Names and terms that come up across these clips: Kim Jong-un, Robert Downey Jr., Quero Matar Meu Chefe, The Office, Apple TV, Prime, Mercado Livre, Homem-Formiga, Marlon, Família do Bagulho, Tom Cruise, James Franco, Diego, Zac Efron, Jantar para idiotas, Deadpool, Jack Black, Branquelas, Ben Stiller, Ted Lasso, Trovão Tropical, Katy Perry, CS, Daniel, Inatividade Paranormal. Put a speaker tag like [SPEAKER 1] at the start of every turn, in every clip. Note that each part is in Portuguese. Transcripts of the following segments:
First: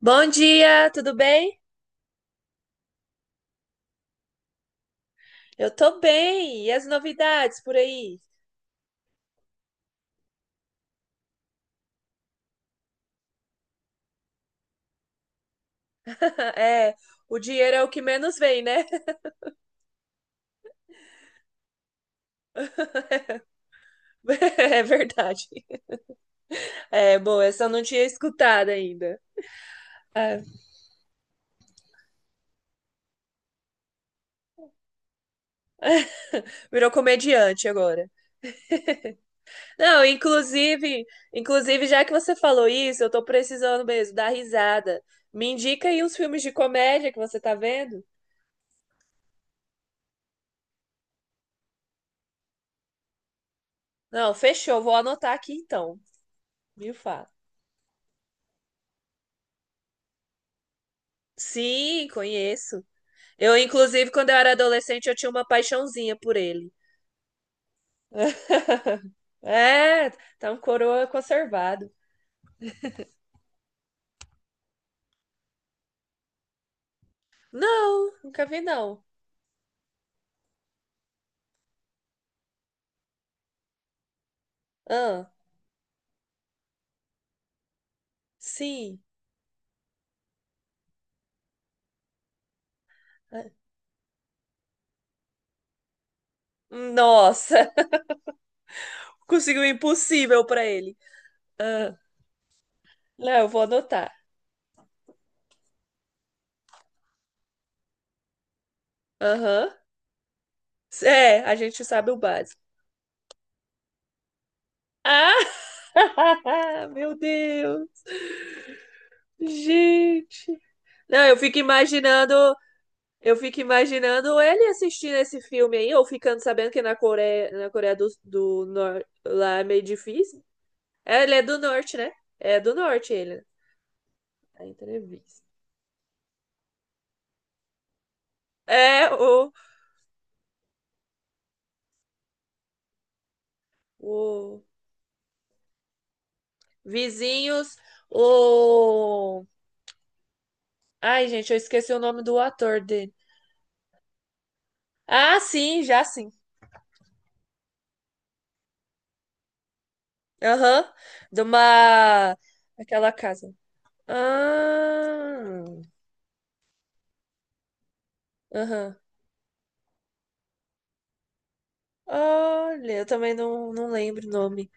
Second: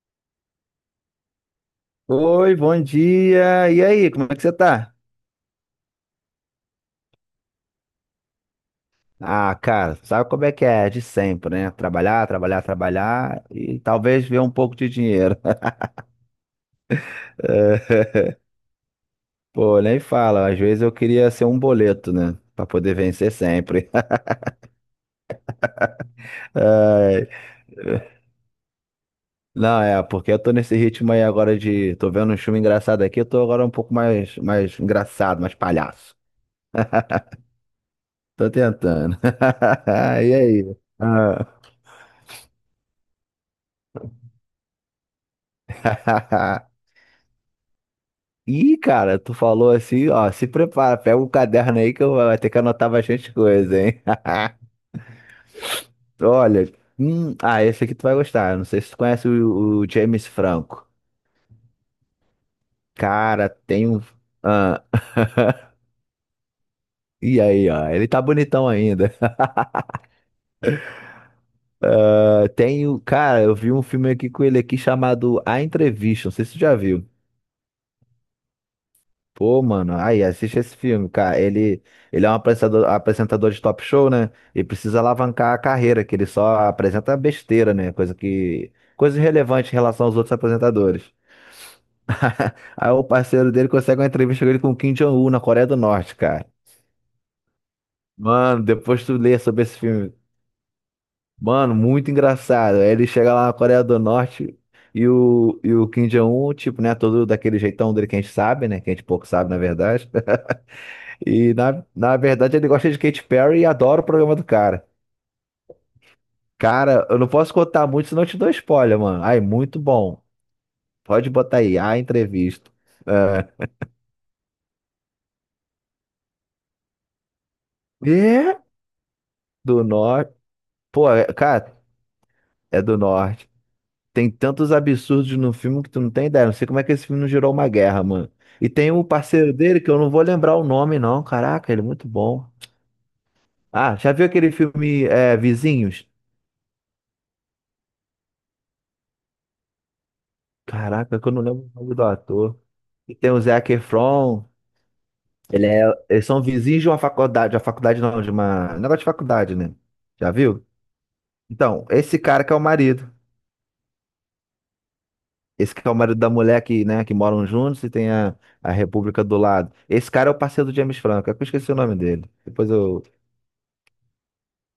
[SPEAKER 1] Bom dia, tudo bem?
[SPEAKER 2] Oi, bom dia. E aí, como é que você tá?
[SPEAKER 1] Eu tô bem. E as novidades por aí?
[SPEAKER 2] Ah, cara, sabe como é que é? De sempre, né? Trabalhar, trabalhar, trabalhar e talvez ver um pouco de dinheiro.
[SPEAKER 1] É, o dinheiro é o que menos vem, né?
[SPEAKER 2] Pô, nem fala. Às vezes eu queria ser um boleto, né? Pra poder vencer sempre.
[SPEAKER 1] É verdade. É,
[SPEAKER 2] Ai,
[SPEAKER 1] bom, essa eu não tinha escutado ainda.
[SPEAKER 2] não, é, porque eu
[SPEAKER 1] É,
[SPEAKER 2] tô nesse ritmo aí agora de. Tô vendo um filme engraçado aqui, eu tô agora um pouco mais engraçado, mais palhaço.
[SPEAKER 1] virou comediante agora.
[SPEAKER 2] Tô tentando.
[SPEAKER 1] Não,
[SPEAKER 2] E aí?
[SPEAKER 1] inclusive,
[SPEAKER 2] Ah.
[SPEAKER 1] inclusive, já que você falou isso, eu tô precisando mesmo dar risada. Me indica aí uns filmes de comédia que você tá vendo?
[SPEAKER 2] Ih, cara, tu falou assim, ó, se prepara, pega o caderno aí que eu vou ter que anotar bastante coisa, hein?
[SPEAKER 1] Não, fechou, vou anotar aqui então,
[SPEAKER 2] Olha,
[SPEAKER 1] viu, Fá?
[SPEAKER 2] esse aqui tu vai gostar. Eu Não sei se tu conhece o James Franco.
[SPEAKER 1] Sim, conheço.
[SPEAKER 2] Cara,
[SPEAKER 1] Eu,
[SPEAKER 2] tem um.
[SPEAKER 1] inclusive, quando eu era
[SPEAKER 2] Ah,
[SPEAKER 1] adolescente, eu tinha uma paixãozinha por ele.
[SPEAKER 2] e aí, ó, ele tá bonitão ainda.
[SPEAKER 1] É, tá um coroa conservado.
[SPEAKER 2] Ah, tem o. Cara, eu vi um filme aqui com ele aqui chamado A Entrevista, não sei se tu já viu.
[SPEAKER 1] Não, nunca vi, não.
[SPEAKER 2] Pô, mano, aí assiste esse filme, cara. Ele é um apresentador, apresentador de top show, né? E precisa
[SPEAKER 1] Ah,
[SPEAKER 2] alavancar a carreira, que ele só apresenta besteira, né?
[SPEAKER 1] sim.
[SPEAKER 2] Coisa irrelevante em relação aos outros apresentadores. Aí o
[SPEAKER 1] Ah,
[SPEAKER 2] parceiro dele consegue uma entrevista com ele com o Kim Jong-un na Coreia do Norte, cara.
[SPEAKER 1] nossa,
[SPEAKER 2] Mano, depois tu lê
[SPEAKER 1] conseguiu
[SPEAKER 2] sobre
[SPEAKER 1] o
[SPEAKER 2] esse filme.
[SPEAKER 1] impossível pra ele.
[SPEAKER 2] Mano,
[SPEAKER 1] Ah,
[SPEAKER 2] muito engraçado. Aí ele
[SPEAKER 1] não,
[SPEAKER 2] chega lá
[SPEAKER 1] eu
[SPEAKER 2] na
[SPEAKER 1] vou
[SPEAKER 2] Coreia do
[SPEAKER 1] anotar.
[SPEAKER 2] Norte e o Kim Jong-un, tipo, né? Todo daquele jeitão dele que a gente sabe, né? Que a gente pouco sabe, na
[SPEAKER 1] Aham.
[SPEAKER 2] verdade.
[SPEAKER 1] É, a
[SPEAKER 2] E
[SPEAKER 1] gente
[SPEAKER 2] na,
[SPEAKER 1] sabe o
[SPEAKER 2] na verdade
[SPEAKER 1] básico.
[SPEAKER 2] ele gosta de Katy Perry e adora o programa do cara.
[SPEAKER 1] Ah,
[SPEAKER 2] Cara,
[SPEAKER 1] meu
[SPEAKER 2] eu não posso contar
[SPEAKER 1] Deus,
[SPEAKER 2] muito, senão eu te dou spoiler, mano. Ai, muito bom.
[SPEAKER 1] gente. Não,
[SPEAKER 2] Pode
[SPEAKER 1] eu fico
[SPEAKER 2] botar aí, a
[SPEAKER 1] imaginando
[SPEAKER 2] entrevista.
[SPEAKER 1] eu fico
[SPEAKER 2] É,
[SPEAKER 1] imaginando ele assistindo esse filme aí, ou ficando sabendo que na Coreia do,
[SPEAKER 2] é,
[SPEAKER 1] do Norte lá é meio
[SPEAKER 2] do norte.
[SPEAKER 1] difícil.
[SPEAKER 2] Pô,
[SPEAKER 1] É, ele é do
[SPEAKER 2] cara,
[SPEAKER 1] norte, né? É do
[SPEAKER 2] é do
[SPEAKER 1] norte ele.
[SPEAKER 2] norte. Tem
[SPEAKER 1] A
[SPEAKER 2] tantos absurdos
[SPEAKER 1] entrevista.
[SPEAKER 2] no filme que tu não tem ideia. Não sei como é que esse filme não gerou uma guerra, mano. E tem um
[SPEAKER 1] É
[SPEAKER 2] parceiro dele que eu não vou lembrar o nome, não. Caraca, ele é muito bom. Ah, já viu aquele
[SPEAKER 1] o
[SPEAKER 2] filme é, Vizinhos?
[SPEAKER 1] Vizinhos, o.
[SPEAKER 2] Caraca,
[SPEAKER 1] Ai,
[SPEAKER 2] que eu não
[SPEAKER 1] gente, eu
[SPEAKER 2] lembro o
[SPEAKER 1] esqueci
[SPEAKER 2] nome
[SPEAKER 1] o
[SPEAKER 2] do
[SPEAKER 1] nome do
[SPEAKER 2] ator.
[SPEAKER 1] ator dele.
[SPEAKER 2] E tem o Zac Efron.
[SPEAKER 1] Ah,
[SPEAKER 2] Ele é,
[SPEAKER 1] sim, já
[SPEAKER 2] eles
[SPEAKER 1] sim.
[SPEAKER 2] são vizinhos de uma faculdade, a faculdade não, de uma, um negócio de faculdade, né? Já viu?
[SPEAKER 1] Aham. De
[SPEAKER 2] Então, esse
[SPEAKER 1] uma.
[SPEAKER 2] cara que é o marido,
[SPEAKER 1] Aquela casa.
[SPEAKER 2] esse
[SPEAKER 1] Ah.
[SPEAKER 2] que é o marido da mulher que, né, que moram juntos e tem a
[SPEAKER 1] Aham.
[SPEAKER 2] República do lado. Esse cara é o parceiro do James Franco, é que eu esqueci o nome dele. Depois
[SPEAKER 1] Olha,
[SPEAKER 2] eu...
[SPEAKER 1] eu também não lembro o nome.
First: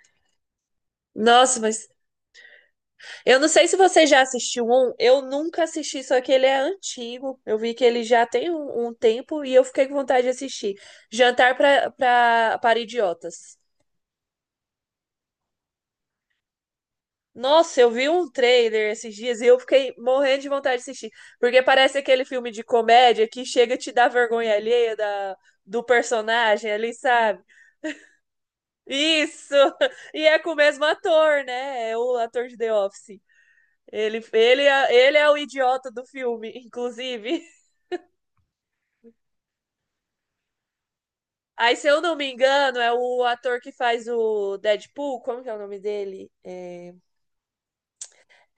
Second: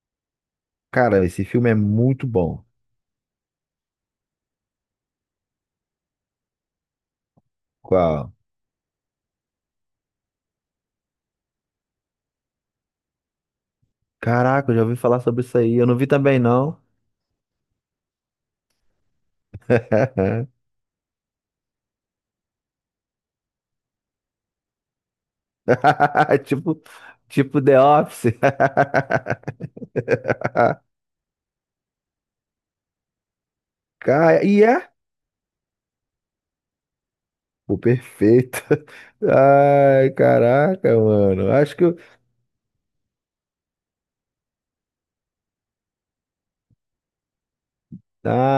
[SPEAKER 2] Cara, esse
[SPEAKER 1] Nossa,
[SPEAKER 2] filme é
[SPEAKER 1] mas
[SPEAKER 2] muito bom.
[SPEAKER 1] eu não sei se você já assistiu um, eu nunca assisti, só que ele é antigo. Eu vi que ele já
[SPEAKER 2] Qual?
[SPEAKER 1] tem um, um tempo e eu fiquei com vontade de assistir. Jantar para Idiotas.
[SPEAKER 2] Caraca, eu já ouvi falar sobre isso aí, eu não vi também não.
[SPEAKER 1] Nossa, eu vi um trailer esses dias e eu fiquei morrendo de vontade de assistir. Porque parece aquele filme de comédia que chega a te dar vergonha alheia da, do personagem
[SPEAKER 2] Tipo,
[SPEAKER 1] ali, sabe?
[SPEAKER 2] tipo The Office.
[SPEAKER 1] Isso! E é com o mesmo ator, né? É o ator de The Office.
[SPEAKER 2] Cara, e é
[SPEAKER 1] Ele é o idiota do filme, inclusive.
[SPEAKER 2] o perfeito. Ai, caraca, mano.
[SPEAKER 1] Aí,
[SPEAKER 2] Acho que
[SPEAKER 1] se
[SPEAKER 2] eu...
[SPEAKER 1] eu não me engano, é o ator que faz o Deadpool. Como que é o nome dele? É,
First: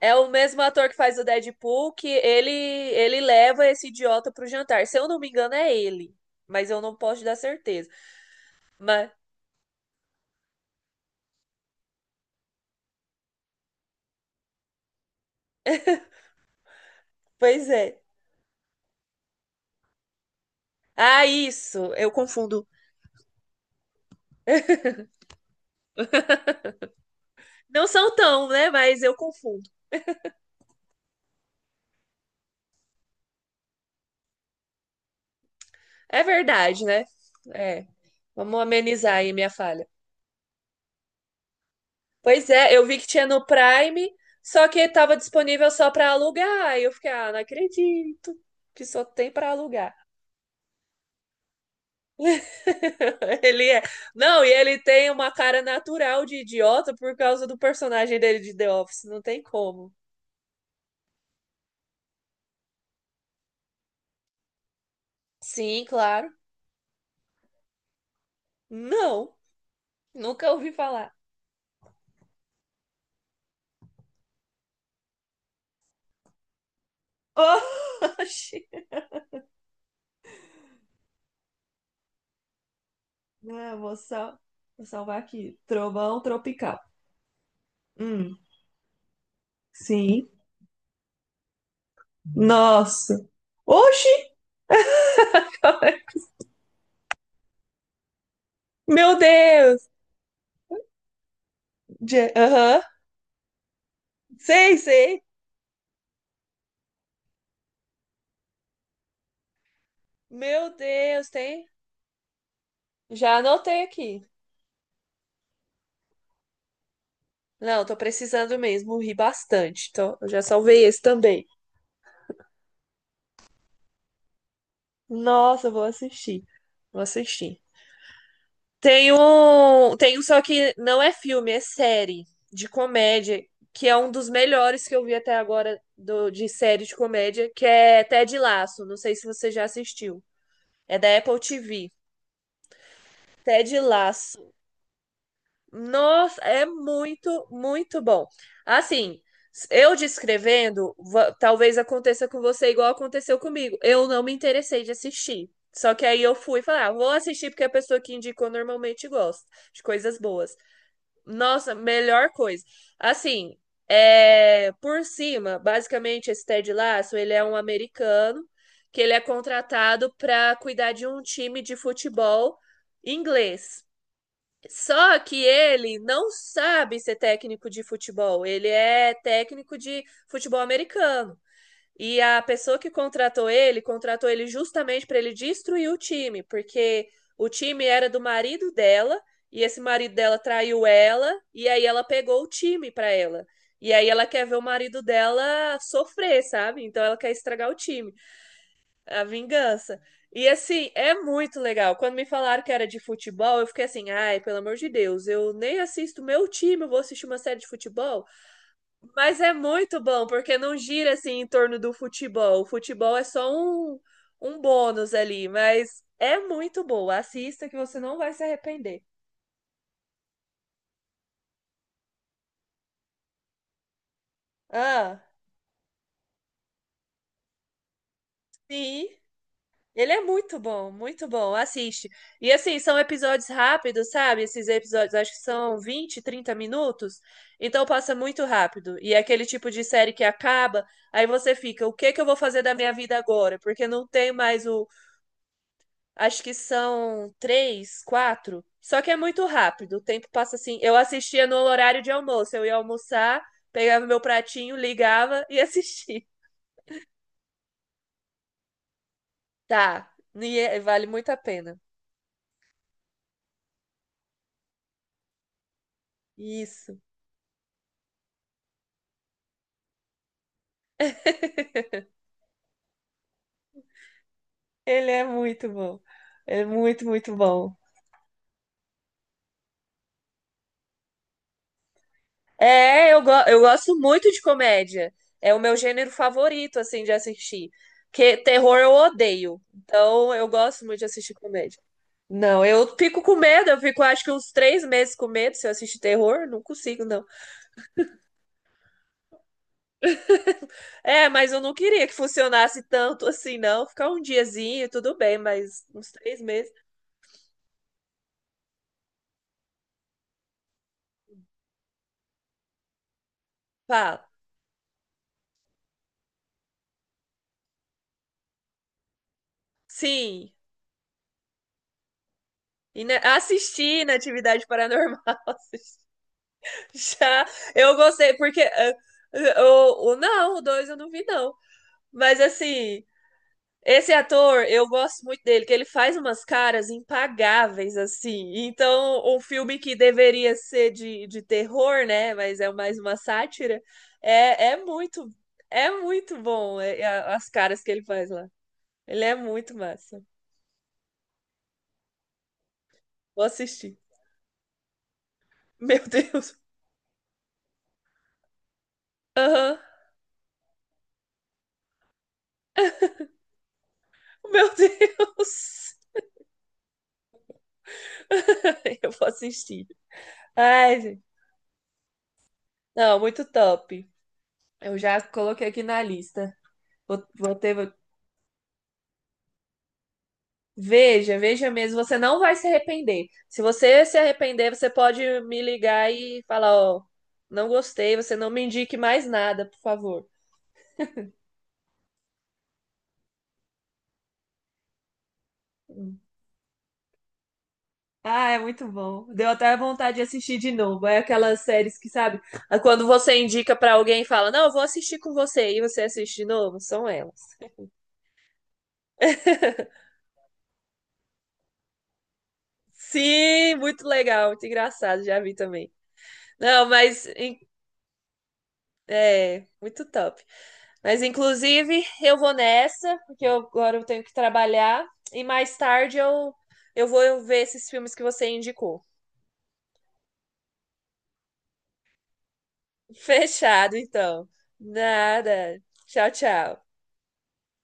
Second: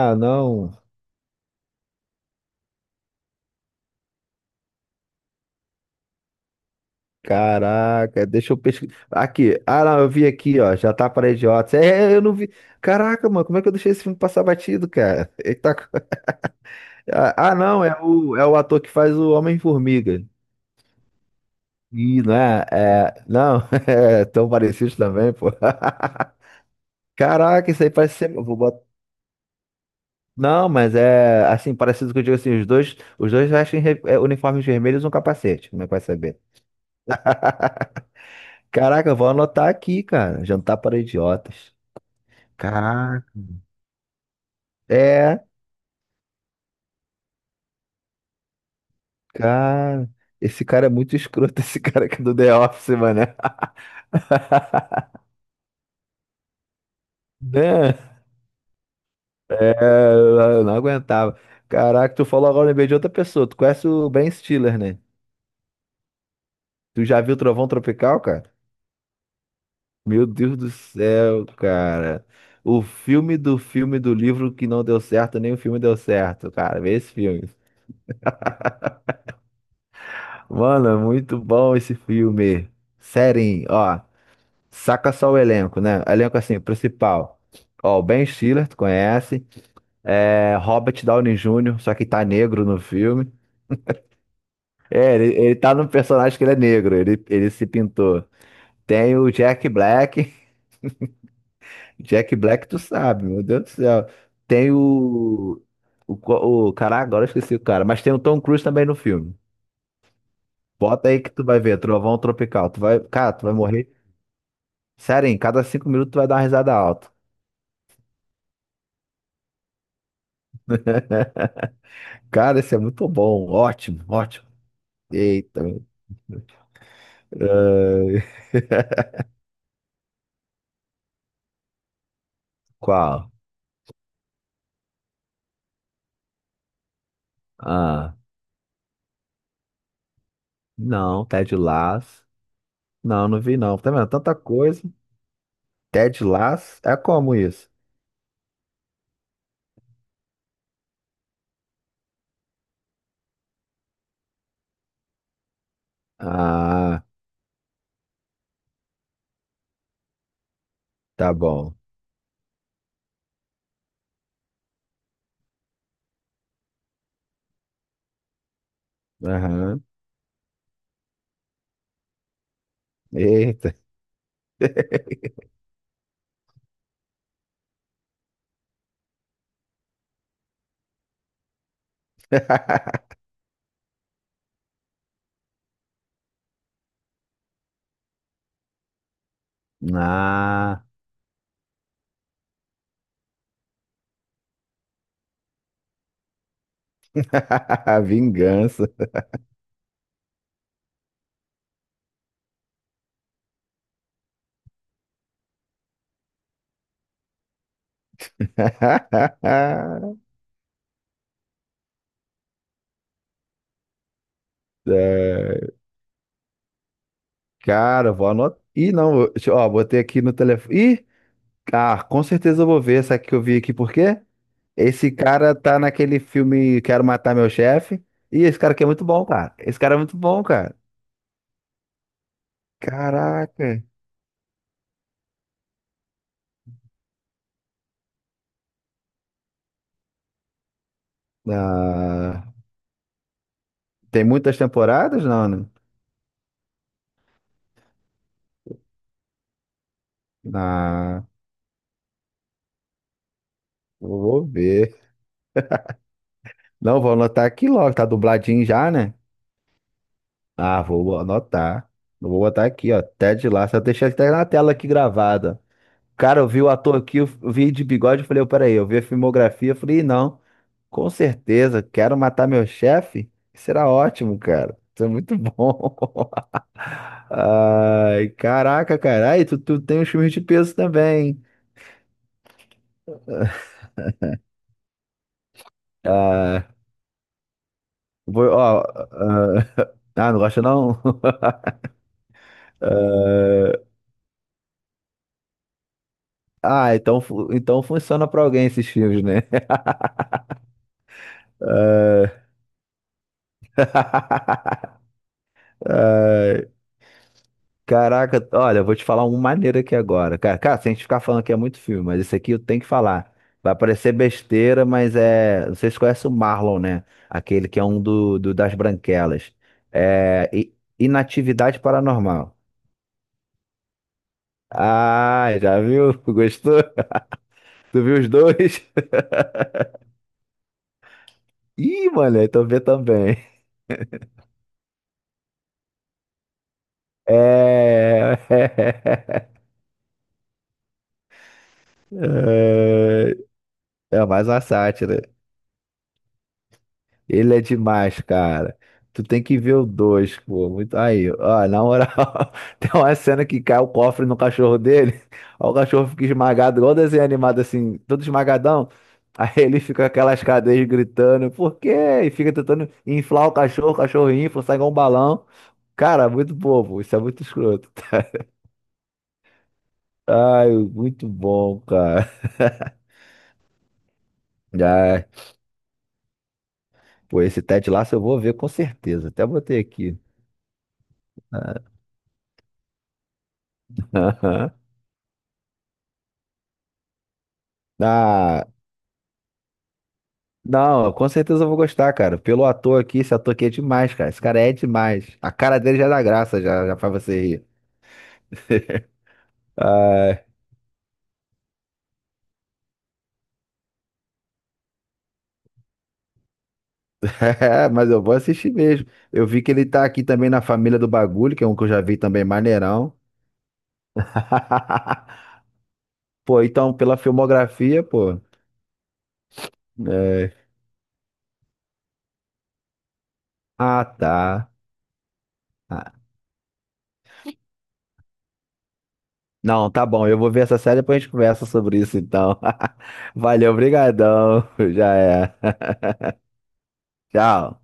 [SPEAKER 1] é o mesmo
[SPEAKER 2] não.
[SPEAKER 1] ator que faz o Deadpool que ele leva esse idiota pro jantar. Se eu não me engano, é ele. Mas eu não posso te dar certeza.
[SPEAKER 2] Caraca, deixa eu pesquisar.
[SPEAKER 1] Mas,
[SPEAKER 2] Aqui. Ah, não, eu vi aqui, ó. Já tá para idiotas. Eu não vi. Caraca, mano, como é que eu deixei esse filme passar batido, cara? Ele tá...
[SPEAKER 1] pois
[SPEAKER 2] não, é
[SPEAKER 1] é.
[SPEAKER 2] o, é o ator que faz o Homem-Formiga.
[SPEAKER 1] Ah, isso. Eu
[SPEAKER 2] Ih, não
[SPEAKER 1] confundo.
[SPEAKER 2] é? É, não, é tão parecido também, pô. Caraca, isso
[SPEAKER 1] Não
[SPEAKER 2] aí
[SPEAKER 1] são
[SPEAKER 2] parece ser.
[SPEAKER 1] tão,
[SPEAKER 2] Vou
[SPEAKER 1] né?
[SPEAKER 2] botar
[SPEAKER 1] Mas eu confundo.
[SPEAKER 2] não, mas é assim, parecido com o que eu digo assim, os dois vestem uniformes vermelhos e um capacete, como é que vai
[SPEAKER 1] É
[SPEAKER 2] saber?
[SPEAKER 1] verdade, né? É. Vamos
[SPEAKER 2] Caraca,
[SPEAKER 1] amenizar
[SPEAKER 2] eu vou
[SPEAKER 1] aí minha
[SPEAKER 2] anotar
[SPEAKER 1] falha.
[SPEAKER 2] aqui, cara. Jantar para idiotas.
[SPEAKER 1] Pois é, eu vi que
[SPEAKER 2] Caraca.
[SPEAKER 1] tinha no Prime, só que tava
[SPEAKER 2] É,
[SPEAKER 1] disponível só para alugar. Aí eu fiquei, ah, não acredito que só tem para alugar.
[SPEAKER 2] cara. Esse cara é muito escroto, esse cara aqui do The Office, mano.
[SPEAKER 1] Ele é. Não, e ele tem uma cara natural de idiota por causa do
[SPEAKER 2] Né?
[SPEAKER 1] personagem dele de The Office, não tem
[SPEAKER 2] É,
[SPEAKER 1] como.
[SPEAKER 2] eu não aguentava. Caraca, tu falou agora, eu lembrei de outra pessoa. Tu conhece o Ben Stiller, né?
[SPEAKER 1] Sim, claro.
[SPEAKER 2] Tu já viu Trovão Tropical, cara?
[SPEAKER 1] Não,
[SPEAKER 2] Meu
[SPEAKER 1] nunca
[SPEAKER 2] Deus do
[SPEAKER 1] ouvi falar.
[SPEAKER 2] céu, cara. O filme do livro que não deu certo, nem o filme deu certo, cara. Vê esse filme.
[SPEAKER 1] Oxi.
[SPEAKER 2] Mano, é muito bom esse filme. Sério,
[SPEAKER 1] Ah,
[SPEAKER 2] ó.
[SPEAKER 1] vou
[SPEAKER 2] Saca
[SPEAKER 1] salvar
[SPEAKER 2] só o
[SPEAKER 1] aqui.
[SPEAKER 2] elenco, né?
[SPEAKER 1] Trovão
[SPEAKER 2] Elenco assim,
[SPEAKER 1] tropical.
[SPEAKER 2] principal. Ó, o Ben
[SPEAKER 1] Hum,
[SPEAKER 2] Stiller, tu conhece.
[SPEAKER 1] sim.
[SPEAKER 2] É, Robert Downey Jr., só que tá negro no
[SPEAKER 1] Nossa.
[SPEAKER 2] filme.
[SPEAKER 1] Oxi!
[SPEAKER 2] É, ele tá num personagem que ele é negro, ele se pintou. Tem
[SPEAKER 1] Meu
[SPEAKER 2] o Jack
[SPEAKER 1] Deus!
[SPEAKER 2] Black.
[SPEAKER 1] Je-
[SPEAKER 2] Jack Black, tu
[SPEAKER 1] aham.
[SPEAKER 2] sabe, meu Deus do céu. Tem
[SPEAKER 1] Sei, sei.
[SPEAKER 2] o. O cara, agora eu esqueci o cara, mas tem o Tom Cruise também no filme.
[SPEAKER 1] Meu
[SPEAKER 2] Bota aí
[SPEAKER 1] Deus,
[SPEAKER 2] que tu vai
[SPEAKER 1] tem.
[SPEAKER 2] ver, Trovão Tropical. Tu vai, cara,
[SPEAKER 1] Já
[SPEAKER 2] tu vai
[SPEAKER 1] anotei
[SPEAKER 2] morrer.
[SPEAKER 1] aqui.
[SPEAKER 2] Sério, em cada cinco minutos tu vai dar uma risada alta.
[SPEAKER 1] Não, tô precisando mesmo, ri bastante. Então, eu já salvei esse também.
[SPEAKER 2] Cara, esse é muito bom. Ótimo, ótimo. Eita.
[SPEAKER 1] Nossa, vou assistir. Vou assistir.
[SPEAKER 2] Ah,
[SPEAKER 1] Tem um só que não é filme, é série de
[SPEAKER 2] Qual?
[SPEAKER 1] comédia, que é um dos melhores que eu vi até agora do, de série de comédia, que é
[SPEAKER 2] Ah,
[SPEAKER 1] Ted Lasso. Não sei se você já assistiu. É da
[SPEAKER 2] não,
[SPEAKER 1] Apple
[SPEAKER 2] Ted
[SPEAKER 1] TV.
[SPEAKER 2] Lasso. Não, não vi
[SPEAKER 1] Ted
[SPEAKER 2] não. Tá vendo? Tanta
[SPEAKER 1] Lasso.
[SPEAKER 2] coisa. Ted
[SPEAKER 1] Nossa, é
[SPEAKER 2] Lasso? É como
[SPEAKER 1] muito,
[SPEAKER 2] isso?
[SPEAKER 1] muito bom. Assim, eu descrevendo, va- talvez aconteça com você igual aconteceu comigo. Eu não me interessei de assistir. Só que aí eu fui falar, ah,
[SPEAKER 2] Ah,
[SPEAKER 1] vou assistir porque é a pessoa que indicou normalmente gosta de coisas boas.
[SPEAKER 2] tá bom.
[SPEAKER 1] Nossa, melhor coisa. Assim, é, por cima, basicamente esse Ted Lasso, ele é um americano que ele é
[SPEAKER 2] Aham.
[SPEAKER 1] contratado para cuidar de um time de futebol
[SPEAKER 2] Eita.
[SPEAKER 1] inglês. Só que ele não sabe ser técnico de futebol. Ele é técnico de futebol americano. E a pessoa que contratou ele justamente para ele destruir o time, porque o time era do marido dela, e esse marido dela
[SPEAKER 2] Ah,
[SPEAKER 1] traiu ela, e aí ela pegou o time para ela. E aí ela quer ver o marido dela sofrer, sabe? Então ela quer estragar o time.
[SPEAKER 2] vingança.
[SPEAKER 1] A vingança. E assim, é muito legal. Quando me falaram que era de futebol, eu fiquei assim, ai, pelo amor de Deus, eu nem assisto meu time, eu vou assistir uma série de futebol. Mas é muito bom, porque não gira assim em torno do futebol. O futebol é só um, um bônus ali,
[SPEAKER 2] É,
[SPEAKER 1] mas é muito boa. Assista que você
[SPEAKER 2] cara,
[SPEAKER 1] não
[SPEAKER 2] vou
[SPEAKER 1] vai se
[SPEAKER 2] anotar. Ih,
[SPEAKER 1] arrepender.
[SPEAKER 2] não, eu- deixa eu- ó, botei aqui no telefone. Ih, ah, com certeza eu vou ver essa aqui que eu vi aqui, por quê? Esse
[SPEAKER 1] Ah,
[SPEAKER 2] cara tá naquele filme Quero Matar Meu Chefe. Ih, esse cara aqui é muito
[SPEAKER 1] sim.
[SPEAKER 2] bom, cara. Esse cara é
[SPEAKER 1] Ele
[SPEAKER 2] muito
[SPEAKER 1] é
[SPEAKER 2] bom,
[SPEAKER 1] muito
[SPEAKER 2] cara.
[SPEAKER 1] bom, muito bom. Assiste. E assim, são episódios
[SPEAKER 2] Caraca.
[SPEAKER 1] rápidos, sabe? Esses episódios acho que são 20, 30 minutos. Então passa muito rápido. E é aquele tipo de série que acaba, aí você fica, o que que eu vou
[SPEAKER 2] Ah,
[SPEAKER 1] fazer da minha vida agora? Porque não
[SPEAKER 2] tem
[SPEAKER 1] tem
[SPEAKER 2] muitas
[SPEAKER 1] mais o.
[SPEAKER 2] temporadas, não, né?
[SPEAKER 1] Acho que são três, quatro. Só que é muito rápido. O tempo passa assim. Eu
[SPEAKER 2] Ah,
[SPEAKER 1] assistia no horário de almoço. Eu ia almoçar, pegava meu
[SPEAKER 2] vou
[SPEAKER 1] pratinho,
[SPEAKER 2] ver.
[SPEAKER 1] ligava e assistia.
[SPEAKER 2] Não, vou anotar aqui logo, tá dubladinho já, né?
[SPEAKER 1] Tá. E é-
[SPEAKER 2] Ah,
[SPEAKER 1] vale
[SPEAKER 2] vou
[SPEAKER 1] muito a pena.
[SPEAKER 2] anotar. Eu Vou botar aqui, ó. Ted Lasso. Eu deixei até na tela aqui gravada. Cara, eu vi o
[SPEAKER 1] Isso.
[SPEAKER 2] ator aqui, eu vi de bigode, eu falei, "Ô, peraí, eu vi a filmografia, eu falei, "Ih, não, com certeza, quero matar meu chefe. Será ótimo, cara. Isso é
[SPEAKER 1] Ele é
[SPEAKER 2] muito
[SPEAKER 1] muito
[SPEAKER 2] bom.
[SPEAKER 1] bom. Ele é muito, muito bom.
[SPEAKER 2] Ai, caraca, cara. Aí, tu tem uns filmes de peso também.
[SPEAKER 1] Eu gosto muito de comédia. É o meu gênero
[SPEAKER 2] Ah,
[SPEAKER 1] favorito, assim, de assistir. Porque
[SPEAKER 2] vou,
[SPEAKER 1] terror
[SPEAKER 2] ó,
[SPEAKER 1] eu odeio.
[SPEAKER 2] ah, ah,
[SPEAKER 1] Então,
[SPEAKER 2] não
[SPEAKER 1] eu
[SPEAKER 2] gosta
[SPEAKER 1] gosto muito
[SPEAKER 2] não?
[SPEAKER 1] de assistir comédia. Não, eu fico com medo. Eu fico, acho que uns três meses com medo se eu assistir terror. Não
[SPEAKER 2] Ah,
[SPEAKER 1] consigo,
[SPEAKER 2] então,
[SPEAKER 1] não.
[SPEAKER 2] então funciona pra alguém esses filmes, né?
[SPEAKER 1] É, mas eu não queria que funcionasse tanto assim, não. Ficar um
[SPEAKER 2] Ah,
[SPEAKER 1] diazinho, tudo bem, mas uns três meses.
[SPEAKER 2] Caraca, olha, eu vou te falar um maneiro aqui agora. Cara, se a gente ficar falando que é muito filme, mas esse aqui eu tenho que falar. Vai parecer
[SPEAKER 1] Fala.
[SPEAKER 2] besteira, mas é. Vocês conhecem o Marlon, né? Aquele que é um das Branquelas. É.
[SPEAKER 1] Sim.
[SPEAKER 2] Inatividade Paranormal.
[SPEAKER 1] E, né, assistir na atividade paranormal.
[SPEAKER 2] Ah, já viu? Gostou?
[SPEAKER 1] Já eu
[SPEAKER 2] Tu viu os
[SPEAKER 1] gostei,
[SPEAKER 2] dois?
[SPEAKER 1] não, o dois eu não vi, não.
[SPEAKER 2] Ih,
[SPEAKER 1] Mas
[SPEAKER 2] mano, então vê
[SPEAKER 1] assim,
[SPEAKER 2] também.
[SPEAKER 1] esse ator, eu gosto muito dele, que ele faz umas caras impagáveis,
[SPEAKER 2] É.
[SPEAKER 1] assim. Então, um filme que deveria ser de terror, né? Mas é mais uma
[SPEAKER 2] É,
[SPEAKER 1] sátira,
[SPEAKER 2] é mais uma
[SPEAKER 1] é, é
[SPEAKER 2] sátira.
[SPEAKER 1] muito, é muito bom as
[SPEAKER 2] Ele é
[SPEAKER 1] caras que ele
[SPEAKER 2] demais,
[SPEAKER 1] faz lá.
[SPEAKER 2] cara. Tu
[SPEAKER 1] Ele é
[SPEAKER 2] tem que ver
[SPEAKER 1] muito
[SPEAKER 2] o
[SPEAKER 1] massa.
[SPEAKER 2] dois, pô. Muito... Aí, ó, na moral, tem uma
[SPEAKER 1] Vou
[SPEAKER 2] cena que cai o
[SPEAKER 1] assistir.
[SPEAKER 2] cofre no cachorro dele. Ó, o
[SPEAKER 1] Meu
[SPEAKER 2] cachorro fica
[SPEAKER 1] Deus.
[SPEAKER 2] esmagado, igual desenho animado, assim, todo esmagadão. Aí
[SPEAKER 1] Aham.
[SPEAKER 2] ele fica com aquelas cadeias gritando, por quê? E fica tentando inflar o cachorro infla,
[SPEAKER 1] Meu
[SPEAKER 2] sai igual um balão.
[SPEAKER 1] Deus.
[SPEAKER 2] Cara, muito bobo, isso é muito escroto.
[SPEAKER 1] Eu vou assistir.
[SPEAKER 2] Ai,
[SPEAKER 1] Ai,
[SPEAKER 2] muito bom, cara.
[SPEAKER 1] não, muito top. Eu já
[SPEAKER 2] Ai,
[SPEAKER 1] coloquei aqui na lista.
[SPEAKER 2] pô,
[SPEAKER 1] Vou
[SPEAKER 2] esse
[SPEAKER 1] ter.
[SPEAKER 2] Ted Lasso eu vou ver com certeza. Até botei aqui.
[SPEAKER 1] Veja, veja mesmo, você não vai se arrepender. Se você se arrepender, você pode me ligar e falar, ó, não gostei, você não me
[SPEAKER 2] Ah,
[SPEAKER 1] indique mais nada, por favor.
[SPEAKER 2] não, com certeza eu vou gostar, cara. Pelo ator aqui, esse ator aqui é demais, cara. Esse cara é demais. A cara dele já
[SPEAKER 1] Hum.
[SPEAKER 2] dá graça, já, já faz você rir.
[SPEAKER 1] Ah, é muito bom. Deu até vontade de
[SPEAKER 2] Ah,
[SPEAKER 1] assistir de novo. É aquelas séries que, sabe, ah, quando você indica pra alguém e fala, não, eu vou assistir com você, e você assiste de novo, são elas.
[SPEAKER 2] mas eu vou assistir mesmo. Eu vi que ele tá aqui também na Família do Bagulho, que é um que eu já vi também, maneirão.
[SPEAKER 1] Sim, muito legal, muito engraçado, já vi também.
[SPEAKER 2] Pô,
[SPEAKER 1] Não,
[SPEAKER 2] então, pela
[SPEAKER 1] mas em
[SPEAKER 2] filmografia, pô.
[SPEAKER 1] É, muito top.
[SPEAKER 2] É.
[SPEAKER 1] Mas inclusive eu vou nessa, porque eu- agora eu
[SPEAKER 2] Ah,
[SPEAKER 1] tenho que
[SPEAKER 2] tá.
[SPEAKER 1] trabalhar e mais
[SPEAKER 2] Ah,
[SPEAKER 1] tarde eu vou ver esses filmes que você indicou.
[SPEAKER 2] não, tá bom. Eu vou ver essa série e depois a gente conversa sobre isso, então. Valeu,
[SPEAKER 1] Fechado, então.
[SPEAKER 2] brigadão. Já é.
[SPEAKER 1] Nada. Tchau, tchau.
[SPEAKER 2] Tchau.